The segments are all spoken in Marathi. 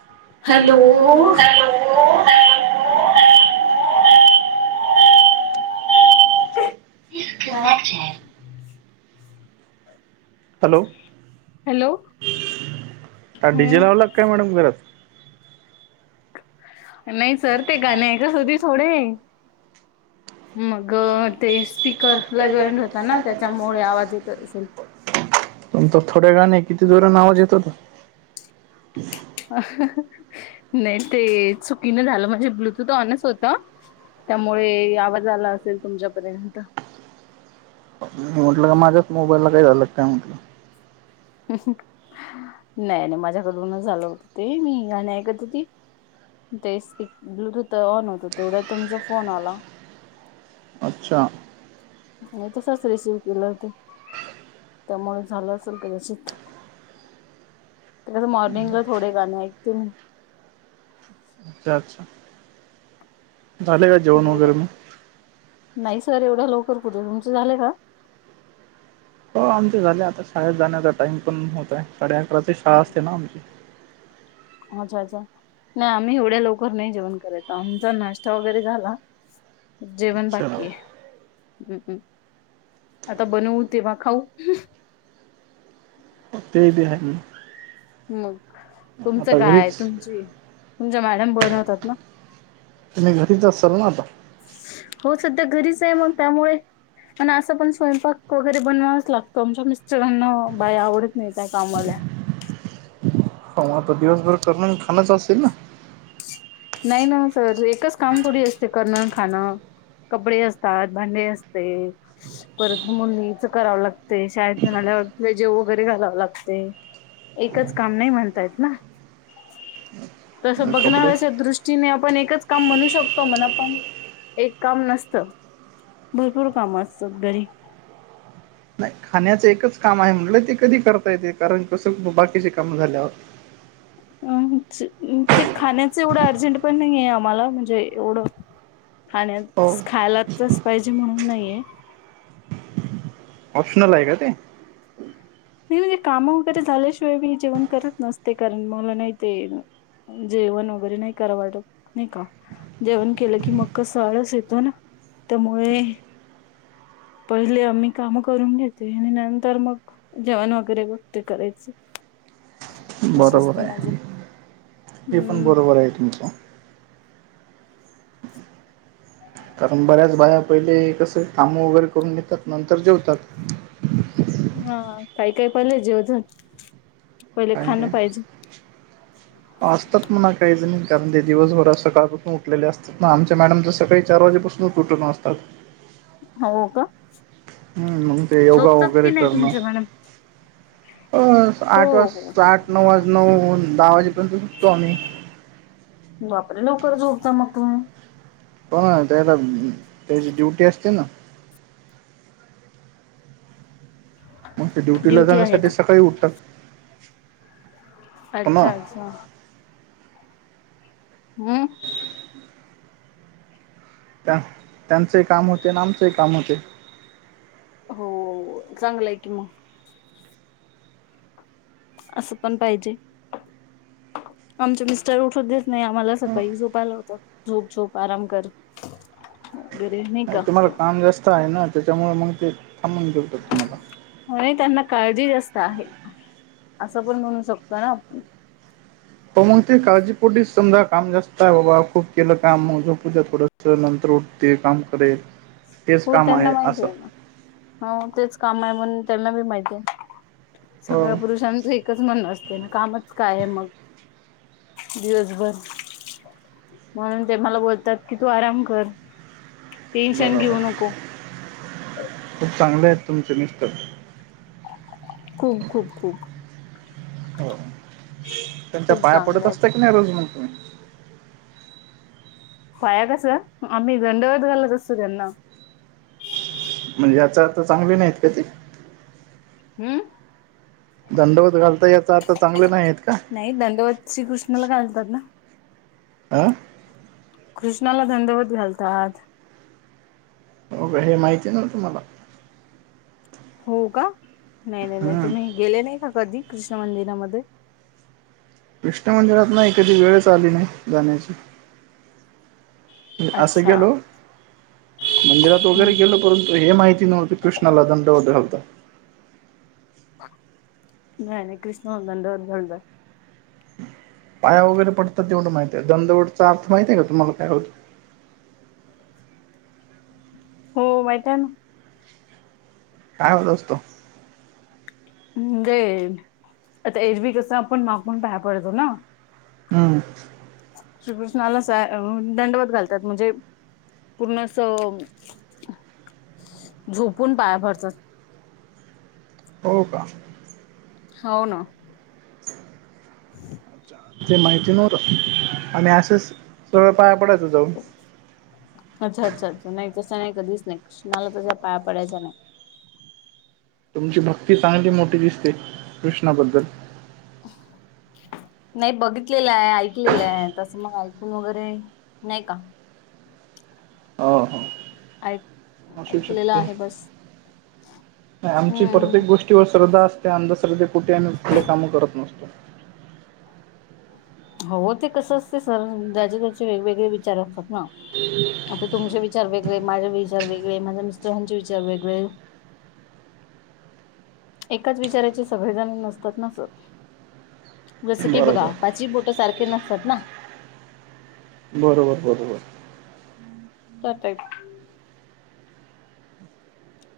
[unintelligible] हॅलो होव हॅलो हॅलो डडीजेलवलाग हम्म काय मॅडम घरात नाही सर ते गाण ये तस दी थोडे मग ते स्पीक कर ला जॉईंड होता ना त्याच्यामुळे आवाज येत असेल तुम तर थोड्या गाणे किती जोरा आवाज येतो. अ ह नाही ते चुकीन झालं म्हणजे ब्लूटूथ ऑनच होत. त्यामुळे आवाज आला असेल तुमच्यापर्यंत. मी म्हटलं का माझ्याच मोबाईलला काही झालं काय म्हटलं. नाही नाही माझ्याकडूनच झालं होत ते मी गाणी ऐकत होती. ते ब्लूटूथ ऑन होत तेवढ्या तुमचा फोन आला. अच्छा आणि तसच रिसीव केलं होते त्यामुळे झालं असेल कदाचित, मग त्यां मॉर्निंगला थोडे गाणे ऐकते मी. अच्छा अच्छा झाले का जेवण बर वगैरे मी. नाही सर एवढं लवकर कठे तुमचं झालं का. हो आमचे झाले आता शाळेत जाण्याचा टाइम पण होतय साडे अकराची शाळा असते ना आमची. अच्छा अच्छा नाही आम्ही एवढ्या लवकर नाही जेवण करायचो आमचा नाश्ता वगैरे झाला जेवण अच्छा बाकी आहेम्म् आता बनवू तेव्हा खाऊ हो ते ब आहे मग तुमचं आता काय घरीच तुमची तुमच्या मॅडम बनवतात ना तुम्ही घरीच असाल ना आता हो सध्या घरीच आहे मग त्यामुळे पण असं पण स्वयंपाक वगैरे बनवावाच लागतो आमच्या मिस्टरांना बाय आवडत नाही त्या कामाला ह आता दिवसभर करणार खाणच असेल ना नाही ना सर एकच काम की असते करणं खाणं कपडे असतात भांडे असते परत मुलीचं करावं लागते शाळेत म्हणाल्यावर जेव वगैरे घालाव लागते एकच काम नाही म्हणतायेत ना तस कपडे बघणारच च्या दृष्टीने आपण एकच काम म्हणू शकतो मण आपण एक काम नसतं भरपूर काम असतात घरी नाही खाण्याचं एकच काम आहे म्हंटलं ते कधी करता येते कारण कसं बाकीची काम झाल्या अम ते खाण्याच एवढं अर्जंट पण नाही आहे आम्हाला म्हणजे एवढं हो खाण्यात खायलाचच पाहिजे म्हणून नाहीये ऑप्शनल आहे का ते नाही म्हणजे काम वगैरे झाल्याशिवाय मी जेवण करत नसते कारण मला नाही ते जेवण वगैरे नाही कराव वाटत नाही का जेवण केलं की मक्क स आळस येतो ना त्यामुळे पहिले आम्ही काम करून घेते आणि नंतर मग जेवण वगैरे बघते करायचं असं बरोबर असतं माझं आहे हे पण हम्म बरोबर आहे तुमचं कारण बऱ्याच बाया पहिले कस काम वगैरे करून घेतात नंतर जेवतात हा काही पहिले, जेवतात पहिले काही खाणं काय पाहिजे असतात म्हणा काहीच नाही कारण ते दिवसभरात सकाळचून उठलेले असत ना आमच्या मॅडम तरर सकाळी चार वाजेपासूनच उठून असतात हो का हम्म मग ते योगा झोपतात की वगैरे नाही करणं तुमच्या मॅडम अ हो आठ वाज हो साठ नऊ वाज नऊ दहा वाजेपर्यंत सुटतो आम्ही बापरे लवकर झोपता मग तुम्ही पण त्याला त्याची ड्युटी असते ना मग ते ड्युटीला ड्युटी आहे जाण्यासाठी का सकाळी उठतात हो ना अच्छा अच्छा हम्म त्यांचेंही काम होते आणि आमचेंही काम होते हो चांगलं आहे की मग असं पण पाहिजे आमचे मिस्टर उठत देत नाही आम्हाला सकाळी झोपायला होत झोप झोप आराम कर [inaudible] वगैरे नाही का तुम्हाला काम जास्त आहे ना त्याच्यामुळे मग ते थांबवून ठेवतात ते तुम्हाला म्ह त्यांना काळजी जास्त आहे असं पण म्हणू शकतो ना आपण हो मग ते काळजीपुटीच समजा काम जास्त आहे बाबा खूप केलं काम मगो पूजा थोडं नंतर उठ ते काम करेल हेच हो काम त्यांना आहे माहिती असं ना हो तेच काम आहे म्हणून त्यांना बी माहिती आहे हो सगळ्या पुरुषांच एक एकच म्हण असते ना कामच काय आहे मग दिवसभर म्हणून ते मला बोलतात की तू आराम कर टेन्शन बरोबर घेऊ नको खूप चांगले आहेत तुमचे मिस्तर खूप खूप खूप हो त्यांच्या खूप पाया चांगलं पडत आहे असता की नाही रोज म्हणून तुम्ही पाया कसं आम्ही दंडवत घालत असतो त्यांना म्हणजे याचा आता चांगले नाहीत का ते हम् दंडवत घालता याच आता चांगले नाही आहेत का नाही दडवत श्रीकृष्णाला घालतात ना आं कृष्णाला दंडवत घालतात हे माहिती, नव्हतं मला हो का नाही नाही नाही हम्म तुम्ही गेले नाही का कधी कृष्ण मंदिरामध्ये कृष्ण मंदिरात नाही कधी वेळच आली नाही जाण्याची असं अच्छा गेलो मंदिरात वगैरे हम् गेलो परंतु हे माहिती, नव्हती कृष्णाला दंडवत घालतात नाही नाही कृष्णा, दंडवत घालतात पाया वगैरे पडत तेवढं माहित आहे दंडवत चा अर्थ माहितय का तुम्हाला काय होतं हो माहिित आहे ना काय होत असतो जे आता एरबी कसं आपण माग म्हून बाय पडतो ना हम श्रीकृष्णाला दंडवत घालतात म्हणजे पूर्ण अस झोपून पाया पडतात हो का हो ना ते माहिती नव्हत आणि असेच सगळं पाया पडायचं जाऊन अच्छा अच्छा अच्छा नाही तसं नाही कधीच नाही कृष्णाला त्याच्या पाया पडायचा नाही तुमची भक्ती चांगली मोठी दिसते कृष्णाबद्दल नाही बघितलेलं आहे ऐकलेलं आहे तसं मग ऐकून वगैरे नाही का ह ह आ असू शकते आमची प्रत्येक हम्म गोष्टी किंवा श्रद्धा असते अंधश्रद्धे कुठेम्ही आपले कामं करत नसतो हो ते कसं असते सर जच्या त्याचे वेगवेगळे विचार असतात ना आता तुमचे विचार वेगळे माझे विचार वेगळे माझ्या मिस्टरांचे विचार वेगळे एकाच विचाराचे सगळेजण नसतात नस जस की बरोबर बघा पा बोट सारखे नसतात ना बरोबर बरोबर तरत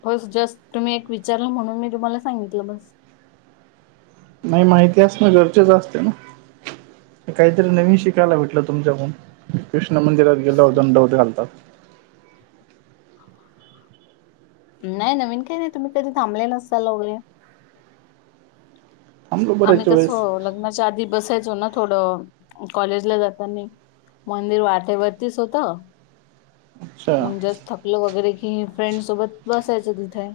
बस जस्ट तुम्ही एक विचारलं म्हणून मी तुम्हाला सांगितलं बस नाही माहिती अस ना गरचेच असते ना काहीतरी नवीन शिकायला भेटलं तुमच्याकून कृष्ण मंदिरात गेल्यावर दंडवत घालतात नाही नवीन काही नाही तुम्ही कधी थांबले नसताल वगरे थांबलो आम्ही बऱ्याच वेळेस कसं लग्नाच्या आधी बसायचो ना थोडं कॉलेजला जाताना मंदिर वाटेवरतीच होतं अच्छा अच्छा म्हणजे थकलं वगैरे कि फ्रेंड सोबत बसायचं तिथे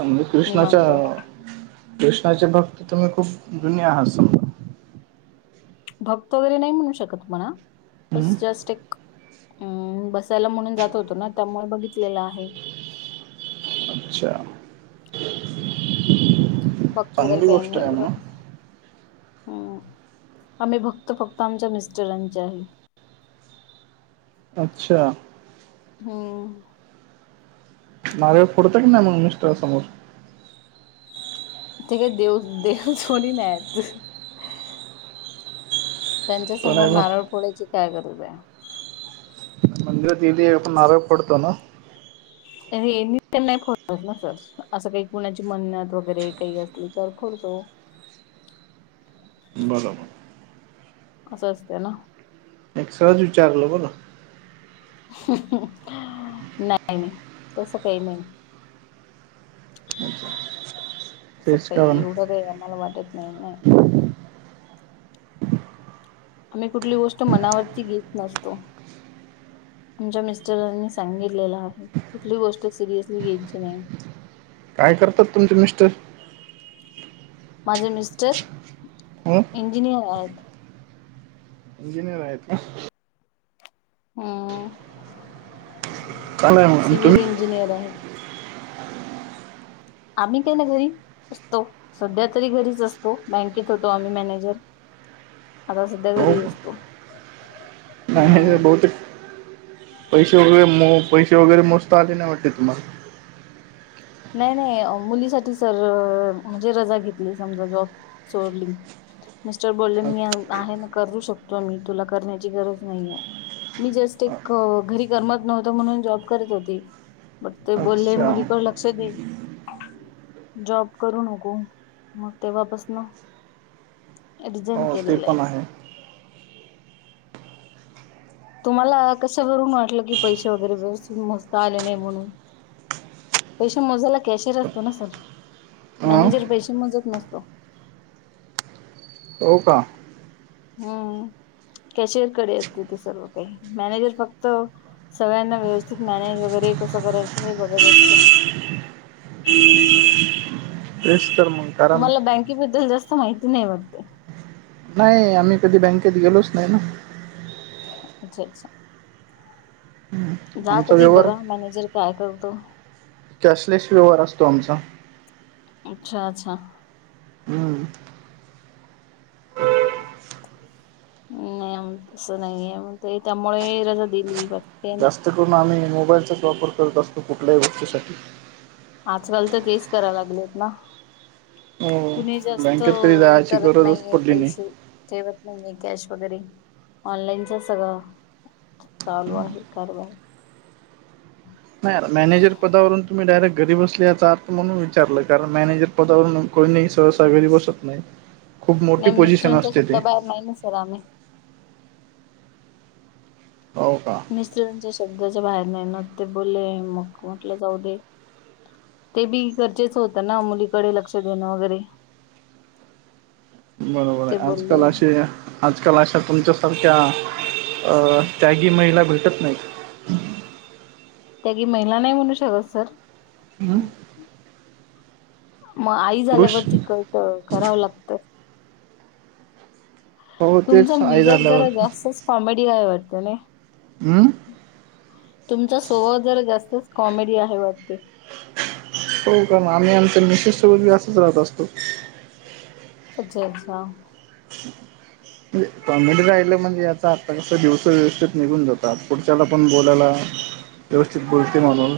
म्हजे कृष्णाच्या निवांत कृष्णाचे भक्त तुम्ही खूप जुन आहातज भक्त वगैरे नाही म्हणू शकत म्हणा हम्म. बस जस्ट एक अम् बसायला म्हणून जात होतो ना त्यामुळे बघितलेला आहे अच्छा भक्त वर चांगली काय गोष्ट नाही आहे एवड म्हणा हम् आम्ही भक्त फक्त आमच्या मिस्टरांचे आहे अच्छा हम नारळ फोडतात का नाही मग मिस्टरांसमोर ते काय देऊ देऊस होणी नाही त्यांच्या तो समोर नाही नारळ मग फोड्याची काय गरज आहे मंदिराच्या तथ आपण नारळ फोडतो ना नाही फोडत ना सर असं काही कुणाची मन्नत वगैरे काही असली तर फोडतो बरोबर असं असते ना एक सहजच विचारलं बरं नाही नाही तस काही नाही अओक असं काही एवढंच आहे आम्हाला वाटत नाही नाही आम्ही कुठली गोष्ट मनावरती घेत नसतो तुमच्या मिस्टरांनी सांगितलेलं आहे कुठली गोष्ट सिरियसली घ्यायची नाही काय करतात तुमचे मिस्टर माझे मिस्टर हो इंजिनियर आहेत इंजिनियर आहेत हम्म चांगलं आहे मग आणि सिवल तुम्ही इंजिनियर आहे आम्ही कायला घरी असतो सध्या तरी घरीच असतो बँकेत होतो आम्ही मॅनेजर आता सध्या हो घरी का? असतो नाही नाही हम्म बहुते पैसे वगैरे मो पैसे वगैरे मोस्त आली नाही वाटते तुम्हाला नाही नाही मुलीसाठी सर म्हणजे रजा घेतली समजा जॉब सोडली मिस्टर बोलले मी अ- आहे ना करू शकतो मी तुला करण्याची गरज नाही आहे मी जस्ट एक अ- घरी करमत नव्हत म्हणून जॉब करत होती. मर ते बोलले अच्छा मुलीकडडे लक्ष देईल. जॉब करू नको मग तेव्हापासून न रीझाईन हो ते केलेले. पण आहे तुम्हाला कसं करून वाटलं की पैसे वगैरे मस्त आले नाही म्हणून पैसे मोजायला कॅशर असतो ना सर हां मॅनेजर पैसे मोजत नसतो. हो हो का हम्म कॅशियर कडे असते ते सर्व काही मॅनेजर फक्त सगळ्यांना व्यवस्थित मॅनेज वगैरे कसं करायचं हे बघत असतं तेच तर मग कारण तुम्हाला बँकेबद्दल जास्त माहिती नाही वाटते नाही आम्ही कधी बँकेत गेलोच नाही ना [unintelligible] हम्म. जा आमचा कधी व्यवहार बघा मॅनेजर काय करतो. कॅशलेस व्यवहार असतो आमचा अच्छा अच्छा. हम्म. नाही तसं नाहीयण त्यामुळे रजा दिलीट. जास्त करून आम्ही मोबाईलचाच वापर करत असतो कुठल्याही गोष्टीसाठी आजकाल तर तेच करायला लागलेत ना कुणी हो जास्त बँकेत कधी हे जायची करत गरजच नाहीे पडली नाही. पैसे तेव नाही कॅश वगैरे ऑनलाईनचा सगळळा चालू आहे कारभार नाहीर मॅनेजर पदावरून तुम्ही डायरेक्ट घरी बसलेतात. म्हणून विचारलं कारण मॅनेजर पदावरून कोणी नाही सहसा घरी बसत नाही. खूप मोठी पोझिशन असते ते रामे. हो का? मिस्त्रंच्या शब्दाच्या बाहेर नाही न ते बोलले मग म्हटलं जाऊ दे. ते बी गरजेच होतं ना मुलीकडे लक्ष देणं वगैरे बरोबर आहे ते बोलले आजकाल असे. आजकाल अशा तुमच्यासारख्या अ त्यागी महिला भेटत नाहीत. त्या की महिला नाही म्हणू शकत सर हम् मग आई पुरुष झाल्यावरती क करावं लागतं. हो तुमचा तेच आई म्यझक झाल्यावर जरा जास्तच कॉमेडी काय वाटत ना. हम तुमचा सोह जर जास्तच कॉमेडी आहे वागती. हो कारण आम्ही आमच्या मिश सोबती असंच राहत असतो. अच्छा अच्छा. कॉमेडी राहिलं म्हणजे याचा आता कस दिवस व्यवस्थेत निघून जातात पुढच्याला पण बोलायला व्यवस्थित गोष्टी म्हणून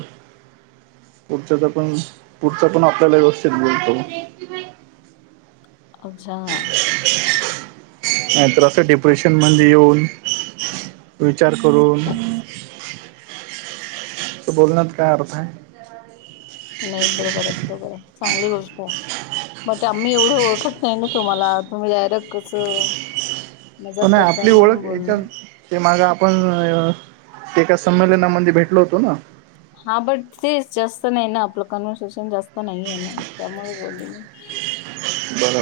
पुढच्या पण पुढचा पण आपल्याला व्यवस्थित बोलतो. हम्. अच्छा. नाहीत्रस डिप्रेशन मध्ये येऊन विचार करून [inaudible] बोलण्यात काय अर्थ आहे. नाही बरोबर आहे बरोबर आहे चांगली गोष्ट आहे. मे आम्ही एवढं ओळखत नाही ना तोम्हाला तुम्ही डायरेक्ट कसं? मजा पण करताय आपली म्हणून ओळख बोललो याच्या ते मागा आपण एका संमेलनामध्ये भेटलो होतो ना. हा बट तेच जास्त नाही ना आपलं कन्व्हर्सेशन जास्त नाही आहेे ना त्यामुळे बोल मी बरोबर